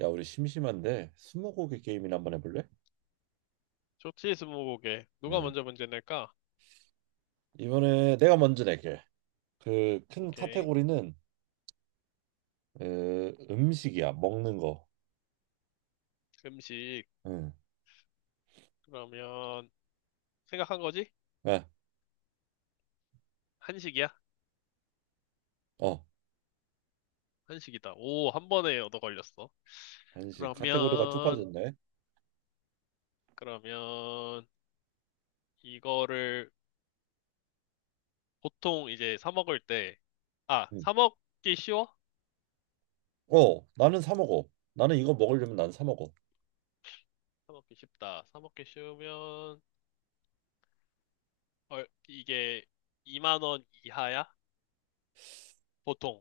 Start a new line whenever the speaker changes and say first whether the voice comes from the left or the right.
right: 야, 우리 심심한데 스무고개 게임이나 한번 해볼래?
left: 좋지, 스무고개. 누가
right: 응.
left: 먼저 문제 낼까?
right: 이번에 내가 먼저 낼게. 그 큰
left: 오케이.
right: 카테고리는 그 음식이야, 먹는 거.
left: 음식.
right: 응.
left: 그러면, 생각한 거지?
right: 네.
left: 한식이야?
right: 어,
left: 한식이다. 오, 한 번에 얻어 걸렸어.
right: 한식 카테고리가
left: 그러면,
right: 좁아졌네.
left: 그러면, 이거를 보통 이제 사 먹을 때, 아,
right: 응.
left: 사 먹기 쉬워?
right: 어, 나는 사 먹어. 나는 이거 먹으려면 난 사 먹어.
left: 사 먹기 쉽다. 사 먹기 쉬우면, 이게 2만 원 이하야? 보통.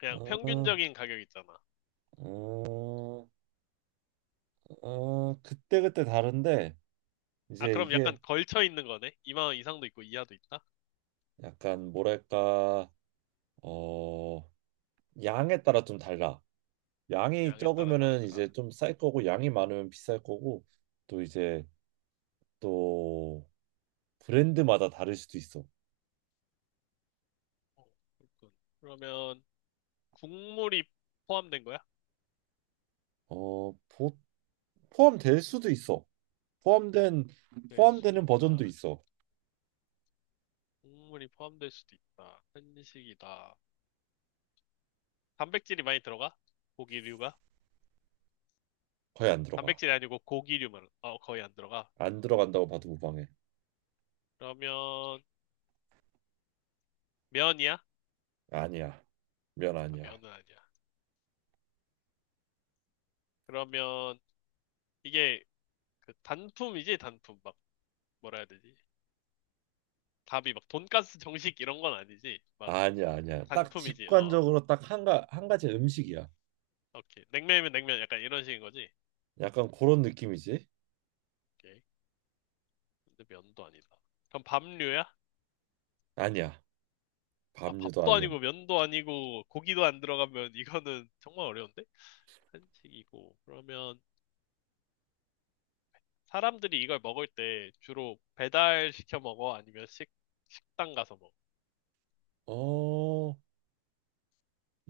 left: 그냥
right: 어,
left: 평균적인 가격 있잖아.
right: 어, 그때 그때 다른데
left: 아,
right: 이제
left: 그럼 약간
right: 이게
left: 걸쳐 있는 거네? 2만 원 이상도 있고 이하도 있다?
right: 약간 뭐랄까, 어, 양에 따라 좀 달라. 양이
left: 양에 따라
right: 적으면은
left: 다르더라.
right: 이제 좀 쌀 거고 양이 많으면 비쌀 거고 또 이제 또 브랜드마다 다를 수도 있어.
left: 어, 그렇군. 그러면 국물이 포함된 거야?
right: 어, 보, 포함될 수도 있어. 포함된
left: 될 수도
right: 포함되는 버전도
left: 있다.
right: 있어.
left: 국물이 포함될 수도 있다. 한식이다. 단백질이 많이 들어가? 고기류가?
right: 거의 안 들어가.
left: 단백질이 아니고 고기류만 어, 거의 안 들어가.
right: 안 들어간다고 봐도 무방해.
left: 그러면 면이야?
right: 아니야. 면
left: 아,
right: 아니야.
left: 면은 아니야. 그러면 이게 그 단품이지 단품 막 뭐라 해야 되지? 답이 막 돈가스 정식 이런 건 아니지. 막
right: 아니야, 아니야. 딱
left: 단품이지. 어,
right: 직관적으로 딱 한 가지 음식이야.
left: 오케이. 냉면이면 냉면 약간 이런 식인 거지.
right: 약간 그런 느낌이지?
left: 오케이. 근데 면도 아니다. 그럼 밥류야?
right: 아니야.
left: 아,
right: 밥류도
left: 밥도
right: 아니야.
left: 아니고 면도 아니고 고기도 안 들어가면 이거는 정말 어려운데? 한식이고. 그러면 사람들이 이걸 먹을 때 주로 배달 시켜 먹어? 아니면 식당 가서 먹어?
right: 어,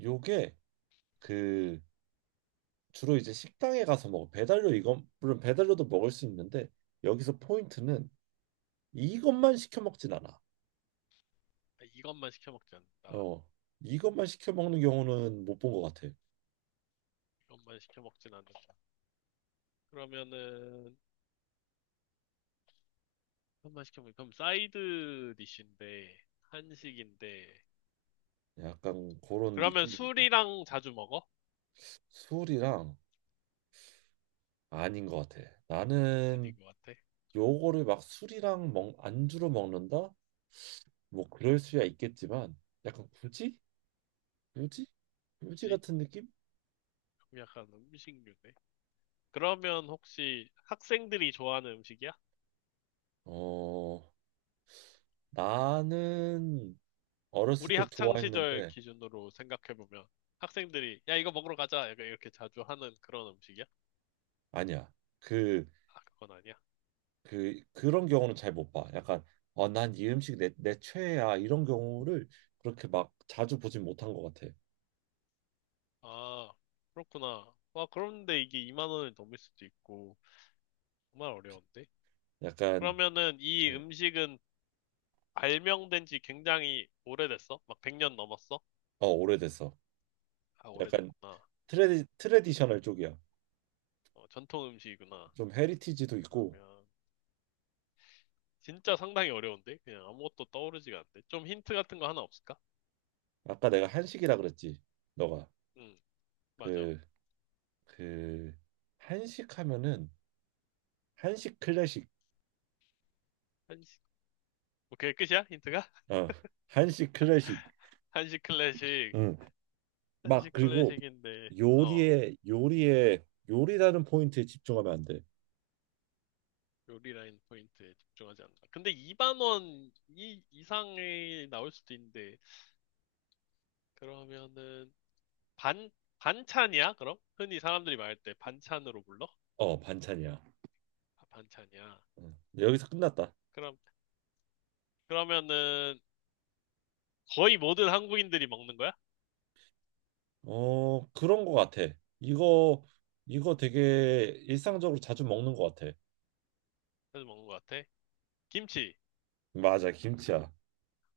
right: 요게 그 주로 이제 식당에 가서 먹어. 배달료 이건 물론 배달료도 먹을 수 있는데 여기서 포인트는 이것만 시켜 먹진 않아.
left: 아, 이것만 시켜 먹지 않는다.
right: 어, 이것만 시켜 먹는 경우는 못 본 것 같아.
left: 이것만 시켜 먹진 않는다. 그러면은, 그럼 사이드 디쉬인데, 한식인데,
right: 약간 그런
left: 그러면
right: 느낌이지.
left: 술이랑 자주 먹어?
right: 술이랑 아닌 것 같아.
left: 아닌
right: 나는
left: 것 같아.
right: 요거를 막 술이랑 안주로 먹는다? 뭐 그럴 수야 있겠지만 약간 굳이? 굳이? 굳이
left: 그치?
right: 같은 느낌?
left: 그럼 약간 음식류네. 그러면 혹시 학생들이 좋아하는 음식이야?
right: 어, 나는 어렸을
left: 우리
right: 때
left: 학창 시절
right: 좋아했는데
left: 기준으로 생각해 보면 학생들이 야 이거 먹으러 가자 약간 이렇게 자주 하는 그런 음식이야?
right: 아니야. 그
left: 아, 그건 아니야.
right: 그런 경우는 잘 못 봐. 약간 아, 난 이 음식 내 최애야 이런 경우를 그렇게 막 자주 보진 못한 것 같아.
left: 아, 그렇구나. 와, 그런데 이게 2만 원을 넘을 수도 있고 정말 어려운데?
right: 약간
left: 그러면은 이
right: 네.
left: 음식은 발명된 지 굉장히 오래됐어? 막 100년 넘었어?
right: 어, 오래됐어.
left: 아,
right: 약간
left: 오래됐구나.
right: 트레디셔널 쪽이야.
left: 어, 전통 음식이구나.
right: 좀 헤리티지도 있고.
left: 그러면 진짜 상당히 어려운데? 그냥 아무것도 떠오르지가 않네. 좀 힌트 같은 거 하나 없을까?
right: 아까 내가 한식이라 그랬지. 너가
left: 응. 맞아.
right: 그 그 한식 하면은 한식 클래식.
left: 한식. 오케이, 끝이야? 힌트가?
right: 어, 한식 클래식.
left: 한식 클래식.
right: 응막
left: 한식
right: 그리고
left: 클래식인데, 어,
right: 요리에 요리에 요리라는 포인트에 집중하면 안 돼.
left: 요리 라인 포인트에 집중하지 않는다. 근데 2만 원 이상이 나올 수도 있는데, 그러면은, 반, 반찬이야? 그럼? 흔히 사람들이 말할 때 반찬으로 불러?
right: 어, 반찬이야.
left: 아, 반찬이야.
right: 여기서 끝났다.
left: 그럼, 그러면은, 거의 모든 한국인들이 먹는 거야?
right: 어, 그런 거 같아. 이거 이거 되게 일상적으로 자주 먹는 거 같아.
left: 그래서 먹는 것 같아. 김치.
right: 맞아, 김치야.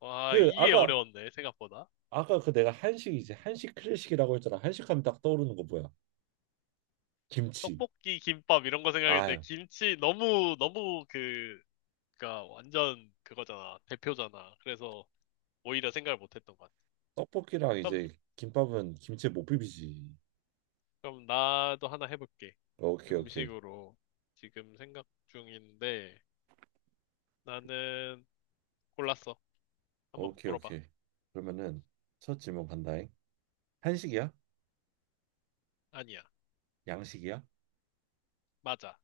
left: 와,
right: 그
left: 이게
right: 아까
left: 어려웠네, 생각보다.
right: 내가 한식이지. 한식 클래식이라고 했잖아. 한식하면 딱 떠오르는 거 뭐야? 김치.
left: 떡볶이, 김밥, 이런 거 생각했는데,
right: 아유,
left: 김치 너무, 너무 그, 그니까 완전 그거잖아. 대표잖아. 그래서, 오히려 생각을 못했던 것 같아.
right: 떡볶이랑
left: 그럼,
right: 이제 김밥은 김치에 못 비비지.
left: 그럼 나도 하나 해볼게.
right: 오케이, 오케이.
left: 음식으로 지금 생각 중인데 나는 골랐어. 한번
right: 오케이,
left: 물어봐.
right: 오케이. 그러면은 첫 질문 간다잉. 한식이야?
left: 아니야.
right: 양식이야?
left: 맞아.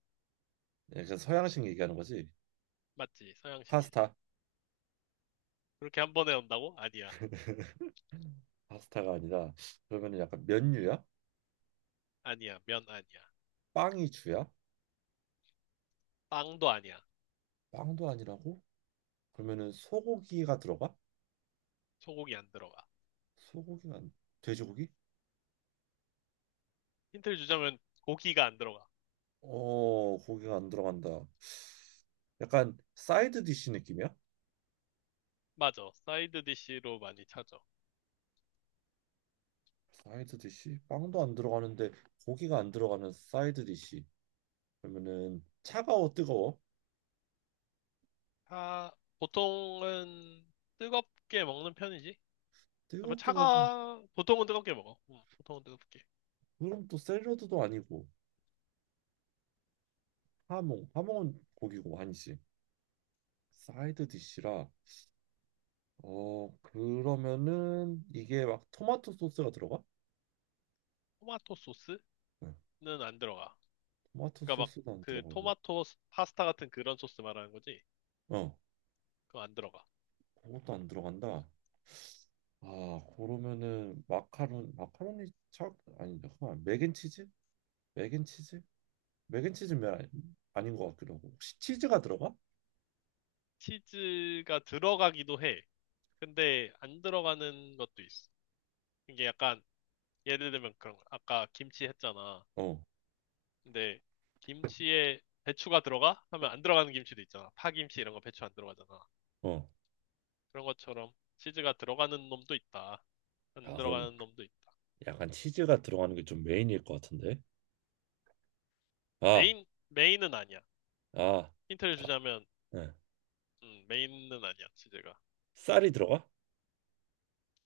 right: 약간 서양식 얘기하는 거지?
left: 맞지. 서양식이지.
right: 파스타.
left: 그렇게 한 번에 온다고? 아니야.
right: 파스타가 아니라 그러면은 약간 면류야?
left: 아니야. 면 아니야.
right: 빵이 주야?
left: 빵도 아니야.
right: 빵도 아니라고? 그러면은 소고기가 들어가?
left: 소고기 안 들어가.
right: 소고기가 안- 돼지고기?
left: 힌트를 주자면 고기가 안 들어가.
right: 어, 고기가 안 들어간다. 약간 사이드 디시 느낌이야?
left: 맞아. 사이드 디쉬로 많이 찾아.
right: 사이드 디시? 빵도 안 들어가는데 고기가 안 들어가는 사이드 디시. 그러면은 차가워 뜨거워?
left: 차... 보통은 뜨겁게 먹는 편이지. 뭐
right: 뜨겁게 먹으면
left: 차가 보통은 뜨겁게 먹어. 응, 보통은 뜨겁게.
right: 그럼 또 샐러드도 아니고 하몽은 고기고 아니지. 사이드 디시라. 어 그러면은 이게 막 토마토 소스가 들어가?
left: 토마토 소스?
right: 응.
left: 안 들어가.
right: 토마토
left: 그러니까 막
right: 소스도 안 들어가고
left: 파스타 같은 그런 소스 말하는 거지?
right: 어,
left: 그거 안 들어가.
right: 그것도 안 들어간다. 아, 그러면은 마카론, 마카로니 착 아니 잠깐만 맥앤치즈? 맥앤치즈? 맥앤치즈 면 아니- 아닌 것 같기도 하고 혹시 치즈가 들어가?
left: 치즈가 들어가기도 해. 근데 안 들어가는 것도 있어. 이게 약간 예를 들면 그런 거. 아까 김치 했잖아.
right: 어,
left: 근데 김치에 배추가 들어가? 하면 안 들어가는 김치도 있잖아. 파김치 이런 거 배추 안 들어가잖아.
right: 어.
left: 그런 것처럼 치즈가 들어가는 놈도 있다. 안
right: 아, 그럼
left: 들어가는 놈도 있다.
right: 약간 치즈가 들어가는 게 좀 메인일 것 같은데. 아,
left: 메인, 메인은 아니야.
right: 아,
left: 힌트를
right: 바-
left: 주자면,
right: 네.
left: 메인은 아니야, 치즈가.
right: 쌀이 들어가?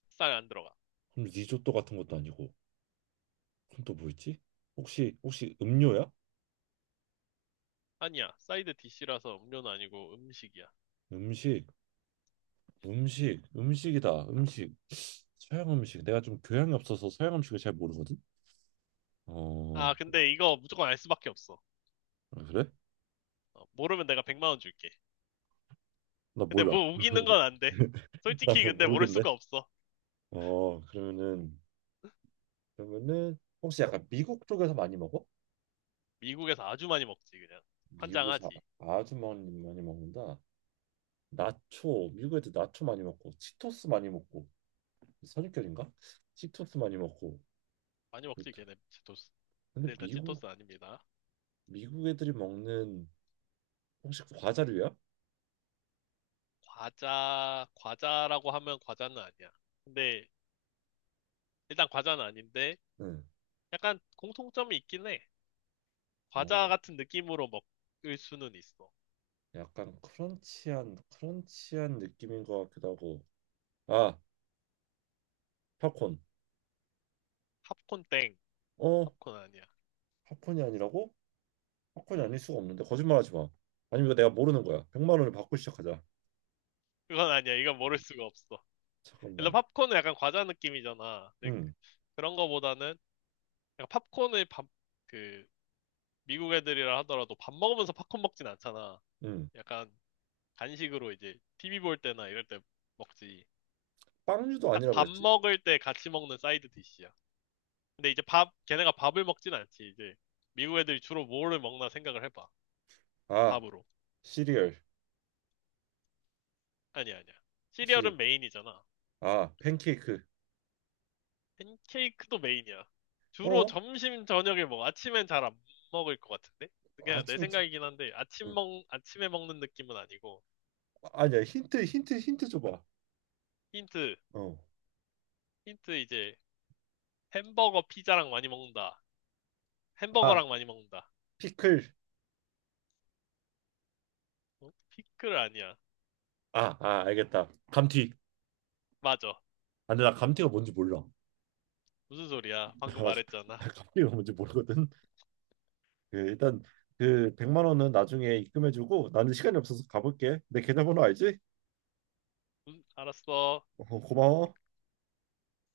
left: 싹 안 들어가.
right: 그럼 리조또 같은 것도 아니고 그럼 또 뭐 있지? 혹시 혹시 음료야?
left: 아니야. 사이드 디시라서 음료는 아니고 음식이야.
right: 음식, 음식이다. 음식. 서양 음식. 내가 좀 교양이 없어서 서양 음식을 잘 모르거든. 어,
left: 아, 근데 이거 무조건 알 수밖에 없어.
right: 아, 그래?
left: 어, 모르면 내가 100만 원 줄게.
right: 나
left: 근데
right: 몰라.
left: 뭐 우기는 건 안 돼.
right: 나
left: 솔직히 근데 모를
right: 모르겠네.
left: 수가 없어.
right: 어, 그러면은 혹시 약간 미국 쪽에서 많이 먹어?
left: 미국에서 아주 많이 먹지, 그냥.
right: 미국에서
left: 환장하지.
right: 아- 아주 많이 먹는다. 나초 미국 애들 나초 많이 먹고 치토스 많이 먹고 선입견인가? 치토스 많이 먹고
left: 많이 먹지,
right: 그렇다.
left: 걔네 치토스. 근데
right: 근데
left: 일단
right: 미국
left: 치토스 아닙니다.
right: 미국 애들이 먹는 혹시 과자류야?
left: 과자라고 하면 과자는 아니야. 근데 일단 과자는 아닌데
right: 응.
left: 약간 공통점이 있긴 해. 과자
right: 어,
left: 같은 느낌으로 먹을 수는 있어.
right: 약간 크런치한 느낌인 것 같기도 하고. 아, 팝콘.
left: 팝콘 땡.
right: 어,
left: 팝콘 아니야.
right: 팝콘이 아니라고? 사건이
left: 음.
right: 아닐 수가 없는데 거짓말하지 마. 아니면 이거 내가 모르는 거야. 100만 원을 받고 시작하자.
left: 그건 아니야. 이건 모를 수가 없어. 일단
right: 잠깐만.
left: 팝콘은 약간 과자 느낌이잖아. 근데
right: 응,
left: 그런 거보다는 약간 팝콘을 밥, 그 미국 애들이라 하더라도 밥 먹으면서 팝콘 먹진 않잖아.
right: 응.
left: 약간 간식으로 이제 TV 볼 때나 이럴 때 먹지.
right: 빵류도
left: 딱
right: 아니라
left: 밥
right: 그랬지.
left: 먹을 때 같이 먹는 사이드 디시야. 근데 이제 밥, 걔네가 밥을 먹진 않지. 이제 미국 애들이 주로 뭐를 먹나 생각을 해봐.
right: 아,
left: 밥으로.
right: 시리얼.
left: 아니야, 아니야.
right: 시리얼.
left: 시리얼은 메인이잖아.
right: 아, 팬케이크.
left: 팬케이크도 메인이야. 주로
right: 어?
left: 점심, 저녁에 먹어. 아침엔 잘 안 먹을 것 같은데? 그냥 내
right: 아침에 자.
left: 생각이긴 한데,
right: 응.
left: 아침에 먹는 느낌은 아니고.
right: 아니야. 힌트 줘봐.
left: 힌트,
right: 어.
left: 힌트 이제 햄버거, 피자랑 많이 먹는다.
right: 아,
left: 햄버거랑 많이 먹는다.
right: 피클.
left: 어? 피클 아니야.
right: 아, 아, 알겠다. 감튀.
left: 맞아.
right: 아, 근데 나 감튀가 뭔지 몰라.
left: 무슨 소리야? 방금 말했잖아.
right: 나 감튀가 뭔지 모르거든. 그, 일단 그 100만 원은 나중에 입금해주고 나는 시간이 없어서 가볼게. 내 계좌번호 알지?
left: 알았어.
right: 어, 고마워.